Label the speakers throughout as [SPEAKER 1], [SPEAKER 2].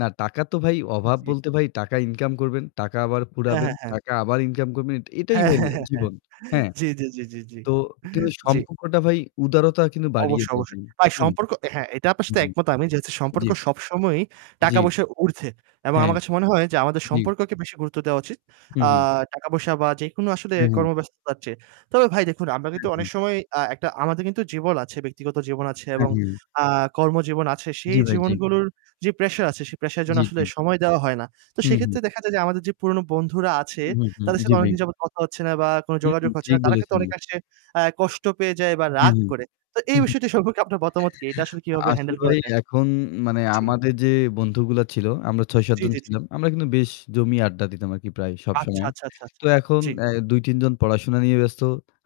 [SPEAKER 1] না, টাকা তো ভাই অভাব
[SPEAKER 2] জি।
[SPEAKER 1] বলতে ভাই টাকা ইনকাম করবেন, টাকা আবার
[SPEAKER 2] হ্যাঁ,
[SPEAKER 1] ফুরাবেন,
[SPEAKER 2] হ্যাঁ, হ্যাঁ।
[SPEAKER 1] টাকা আবার ইনকাম করবেন। এট এটাই
[SPEAKER 2] হ্যাঁ,
[SPEAKER 1] ভাই
[SPEAKER 2] হ্যাঁ, হ্যাঁ।
[SPEAKER 1] জীবন। হ্যাঁ।
[SPEAKER 2] জি, জি, জি, জি,
[SPEAKER 1] তো কিন্তু
[SPEAKER 2] জি।
[SPEAKER 1] সম্পর্কটা ভাই উদারতা কিন্তু বাড়িয়ে
[SPEAKER 2] অবশ্যই,
[SPEAKER 1] দেয়
[SPEAKER 2] অবশ্যই
[SPEAKER 1] ভাই।
[SPEAKER 2] ভাই
[SPEAKER 1] হুম।
[SPEAKER 2] সম্পর্ক হ্যাঁ, এটা আপনার
[SPEAKER 1] হু,
[SPEAKER 2] সাথে
[SPEAKER 1] হুম।
[SPEAKER 2] একমত আমি যেহেতু
[SPEAKER 1] জি।
[SPEAKER 2] সম্পর্ক সবসময়ই
[SPEAKER 1] জি।
[SPEAKER 2] টাকা পয়সার উর্ধ্বে এবং
[SPEAKER 1] হ্যাঁ।
[SPEAKER 2] আমার কাছে মনে হয় যে আমাদের
[SPEAKER 1] জি।
[SPEAKER 2] সম্পর্ককে বেশি গুরুত্ব দেওয়া উচিত।
[SPEAKER 1] হু,
[SPEAKER 2] আ
[SPEAKER 1] হুম।
[SPEAKER 2] টাকা পয়সা বা যেকোনো আসলে
[SPEAKER 1] হ্যাঁ। হ্যাঁ।
[SPEAKER 2] কর্মব্যস্ততার চেয়ে। তবে ভাই দেখুন, আমরা
[SPEAKER 1] হু,
[SPEAKER 2] কিন্তু
[SPEAKER 1] হু।
[SPEAKER 2] অনেক সময় আ একটা আমাদের কিন্তু জীবন আছে, ব্যক্তিগত জীবন আছে
[SPEAKER 1] হ্যাঁ,
[SPEAKER 2] এবং
[SPEAKER 1] হ্যাঁ।
[SPEAKER 2] আ কর্মজীবন আছে। সেই
[SPEAKER 1] জি, ভাই। জি
[SPEAKER 2] জীবনগুলোর যে pressure আছে, সে pressure এর জন্য
[SPEAKER 1] জি,
[SPEAKER 2] আসলে
[SPEAKER 1] জি।
[SPEAKER 2] সময় দেওয়া হয় না। তো
[SPEAKER 1] হু, হুম।
[SPEAKER 2] সেইক্ষেত্রে দেখা যায় যে আমাদের যে পুরনো বন্ধুরা
[SPEAKER 1] হু,
[SPEAKER 2] আছে,
[SPEAKER 1] হুম, হুম।
[SPEAKER 2] তাদের
[SPEAKER 1] জি,
[SPEAKER 2] সাথে
[SPEAKER 1] ভাই।
[SPEAKER 2] অনেকদিন যাবত কথা হচ্ছে না বা কোনো
[SPEAKER 1] হুম,
[SPEAKER 2] যোগাযোগ হচ্ছে
[SPEAKER 1] ঠিক
[SPEAKER 2] না। তারা কিন্তু
[SPEAKER 1] বলেছেন ই।
[SPEAKER 2] অনেকাংশে আ কষ্ট পেয়ে যায় বা
[SPEAKER 1] হ্যাঁ,
[SPEAKER 2] রাগ
[SPEAKER 1] হ্যাঁ।
[SPEAKER 2] করে। তো
[SPEAKER 1] হু,
[SPEAKER 2] এই
[SPEAKER 1] হু।
[SPEAKER 2] বিষয়টি সম্পর্কে আপনার মতামত কি? এটা আসলে কিভাবে
[SPEAKER 1] আসলে
[SPEAKER 2] handle
[SPEAKER 1] ভাই
[SPEAKER 2] করা যায়?
[SPEAKER 1] এখন মানে
[SPEAKER 2] জি।
[SPEAKER 1] আমাদের যে বন্ধুগুলো ছিল আমরা ৬, ৭
[SPEAKER 2] জি,
[SPEAKER 1] জন
[SPEAKER 2] জি, জি।
[SPEAKER 1] ছিলাম। আমরা কিন্তু বেশ জমিয়ে আড্ডা দিতাম আরকি প্রায় সব
[SPEAKER 2] আচ্ছা,
[SPEAKER 1] সময়।
[SPEAKER 2] আচ্ছা, আচ্ছা, আচ্ছা।
[SPEAKER 1] তো এখন
[SPEAKER 2] জি।
[SPEAKER 1] আয় ২, ৩ জন পড়াশোনা নিয়ে ব্যস্ত।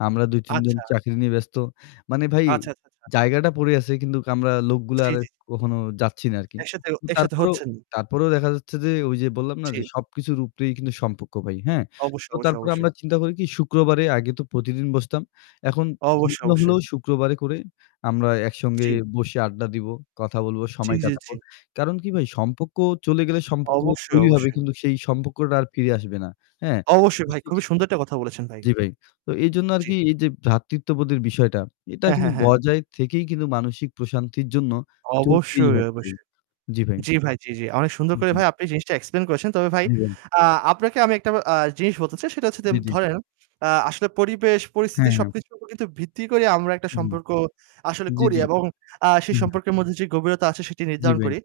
[SPEAKER 1] আমরা ২, ৩ জন
[SPEAKER 2] আচ্ছা।
[SPEAKER 1] চাকরি নিয়ে ব্যস্ত। মানে ভাই
[SPEAKER 2] আচ্ছা, আচ্ছা, আচ্ছা।
[SPEAKER 1] জায়গাটা পড়ে আছে কিন্তু আমরা লোকগুলার
[SPEAKER 2] জি,
[SPEAKER 1] আর
[SPEAKER 2] জি।
[SPEAKER 1] কখনো যাচ্ছি না আরকি।
[SPEAKER 2] একসাথে অ
[SPEAKER 1] উ
[SPEAKER 2] একসাথে
[SPEAKER 1] তারপরও
[SPEAKER 2] হচ্ছেন।
[SPEAKER 1] তারপরও দেখা যাচ্ছে যে ওইযে বললাম না? যে
[SPEAKER 2] জি।
[SPEAKER 1] সব কিছুর উপরেই কিন্তু সম্পর্ক ভাই। হ্যাঁ?
[SPEAKER 2] অবশ্যই,
[SPEAKER 1] তো
[SPEAKER 2] অবশ্যই,
[SPEAKER 1] তারপরে
[SPEAKER 2] অবশ্যই।
[SPEAKER 1] আমরা চিন্তা করি কি শুক্রবারে আগে তো প্রতিদিন বসতাম, এখন [unintelligible]
[SPEAKER 2] অবশ্যই,
[SPEAKER 1] গুলা
[SPEAKER 2] অবশ্যই।
[SPEAKER 1] হলেও শুক্রবারে করে আমরা একসঙ্গে
[SPEAKER 2] জি।
[SPEAKER 1] বসে আড্ডা দিব, কথা বলবো,
[SPEAKER 2] জি,
[SPEAKER 1] সময়
[SPEAKER 2] জি, জি।
[SPEAKER 1] কাটাবো। কারণ কি ভাই? সম্পর্ক চলে গেলে সম্পর্ক
[SPEAKER 2] অবশ্যই,
[SPEAKER 1] তৈরি হবে
[SPEAKER 2] অবশ্যই।
[SPEAKER 1] কিন্তু সেই সম্পর্কটা আর ফিরে আসবে না। হ্যাঁ? তো
[SPEAKER 2] অবশ্যই ভাই, খুবই
[SPEAKER 1] সেইক্ষেত্রে
[SPEAKER 2] সুন্দর একটা কথা বলেছেন ভাই।
[SPEAKER 1] জি, ভাই। তো এইজন্য
[SPEAKER 2] জি।
[SPEAKER 1] আরকি এইযে ভ্রাতৃত্ববোধের বিষয়টা, এটা
[SPEAKER 2] হ্যাঁ,
[SPEAKER 1] কিন্তু
[SPEAKER 2] হ্যাঁ, হ্যাঁ।
[SPEAKER 1] বজায় থেকেই কিন্তু মানসিক প্রশান্তির জন্য চলতেই
[SPEAKER 2] অবশ্যই,
[SPEAKER 1] হবে ভাই।
[SPEAKER 2] অবশ্যই।
[SPEAKER 1] জি, ভাই।
[SPEAKER 2] জি ভাই, জি, জি। অনেক সুন্দর
[SPEAKER 1] হু,
[SPEAKER 2] করে
[SPEAKER 1] হুম।
[SPEAKER 2] ভাই আপনি জিনিসটা explain করেছেন। তবে ভাই,
[SPEAKER 1] জি, ভাই।
[SPEAKER 2] আ আপনাকে আমি একটা আ জিনিস বলতে চাই। সেটা হচ্ছে যে
[SPEAKER 1] জি, জি।
[SPEAKER 2] ধরেন আ আসলে পরিবেশ, পরিস্থিতি
[SPEAKER 1] হ্যাঁ, হ্যাঁ।
[SPEAKER 2] সবকিছুর উপর কিন্তু ভিত্তি করেই আমরা একটা
[SPEAKER 1] হু, হু।
[SPEAKER 2] সম্পর্ক আসলে
[SPEAKER 1] জি,
[SPEAKER 2] করি
[SPEAKER 1] জি।
[SPEAKER 2] এবং আ
[SPEAKER 1] হু,
[SPEAKER 2] সেই
[SPEAKER 1] হু।
[SPEAKER 2] সম্পর্কের মধ্যে যে গভীরতা আছে সেটি
[SPEAKER 1] জি,
[SPEAKER 2] নির্ধারণ
[SPEAKER 1] ভাই।
[SPEAKER 2] করি।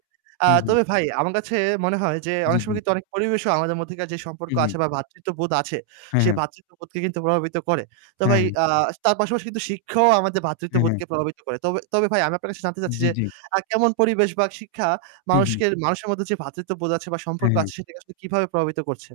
[SPEAKER 2] আ
[SPEAKER 1] হু, হুম।
[SPEAKER 2] তবে ভাই আমার কাছে মনে হয় যে
[SPEAKER 1] জি,
[SPEAKER 2] অনেক সময়
[SPEAKER 1] জি।
[SPEAKER 2] কিন্তু অনেক পরিবেশও আমাদের মধ্যেকার যে
[SPEAKER 1] হু,
[SPEAKER 2] সম্পর্ক
[SPEAKER 1] হু।
[SPEAKER 2] আছে বা ভ্রাতৃত্ববোধ আছে,
[SPEAKER 1] হ্যাঁ,
[SPEAKER 2] সে
[SPEAKER 1] হ্যাঁ।
[SPEAKER 2] ভ্রাতৃত্ববোধকে কিন্তু প্রভাবিত করে। তো
[SPEAKER 1] হ্যাঁ,
[SPEAKER 2] ভাই,
[SPEAKER 1] হ্যাঁ।
[SPEAKER 2] আ তার পাশাপাশি কিন্তু শিক্ষাও আমাদের
[SPEAKER 1] হ্যাঁ, হ্যাঁ।
[SPEAKER 2] ভ্রাতৃত্ববোধকে প্রভাবিত করে। তবে তবে ভাই আমি আপনার কাছে জানতে চাচ্ছি
[SPEAKER 1] জি,
[SPEAKER 2] যে,
[SPEAKER 1] জি।
[SPEAKER 2] আ কেমন পরিবেশ বা শিক্ষা
[SPEAKER 1] হু, হুম।
[SPEAKER 2] মানুষকে মানুষের মধ্যে যে ভ্রাতৃত্ববোধ আছে বা সম্পর্ক
[SPEAKER 1] হ্যাঁ, হ্যাঁ।
[SPEAKER 2] আছে, সেটিকে আসলে কিভাবে প্রভাবিত করছে?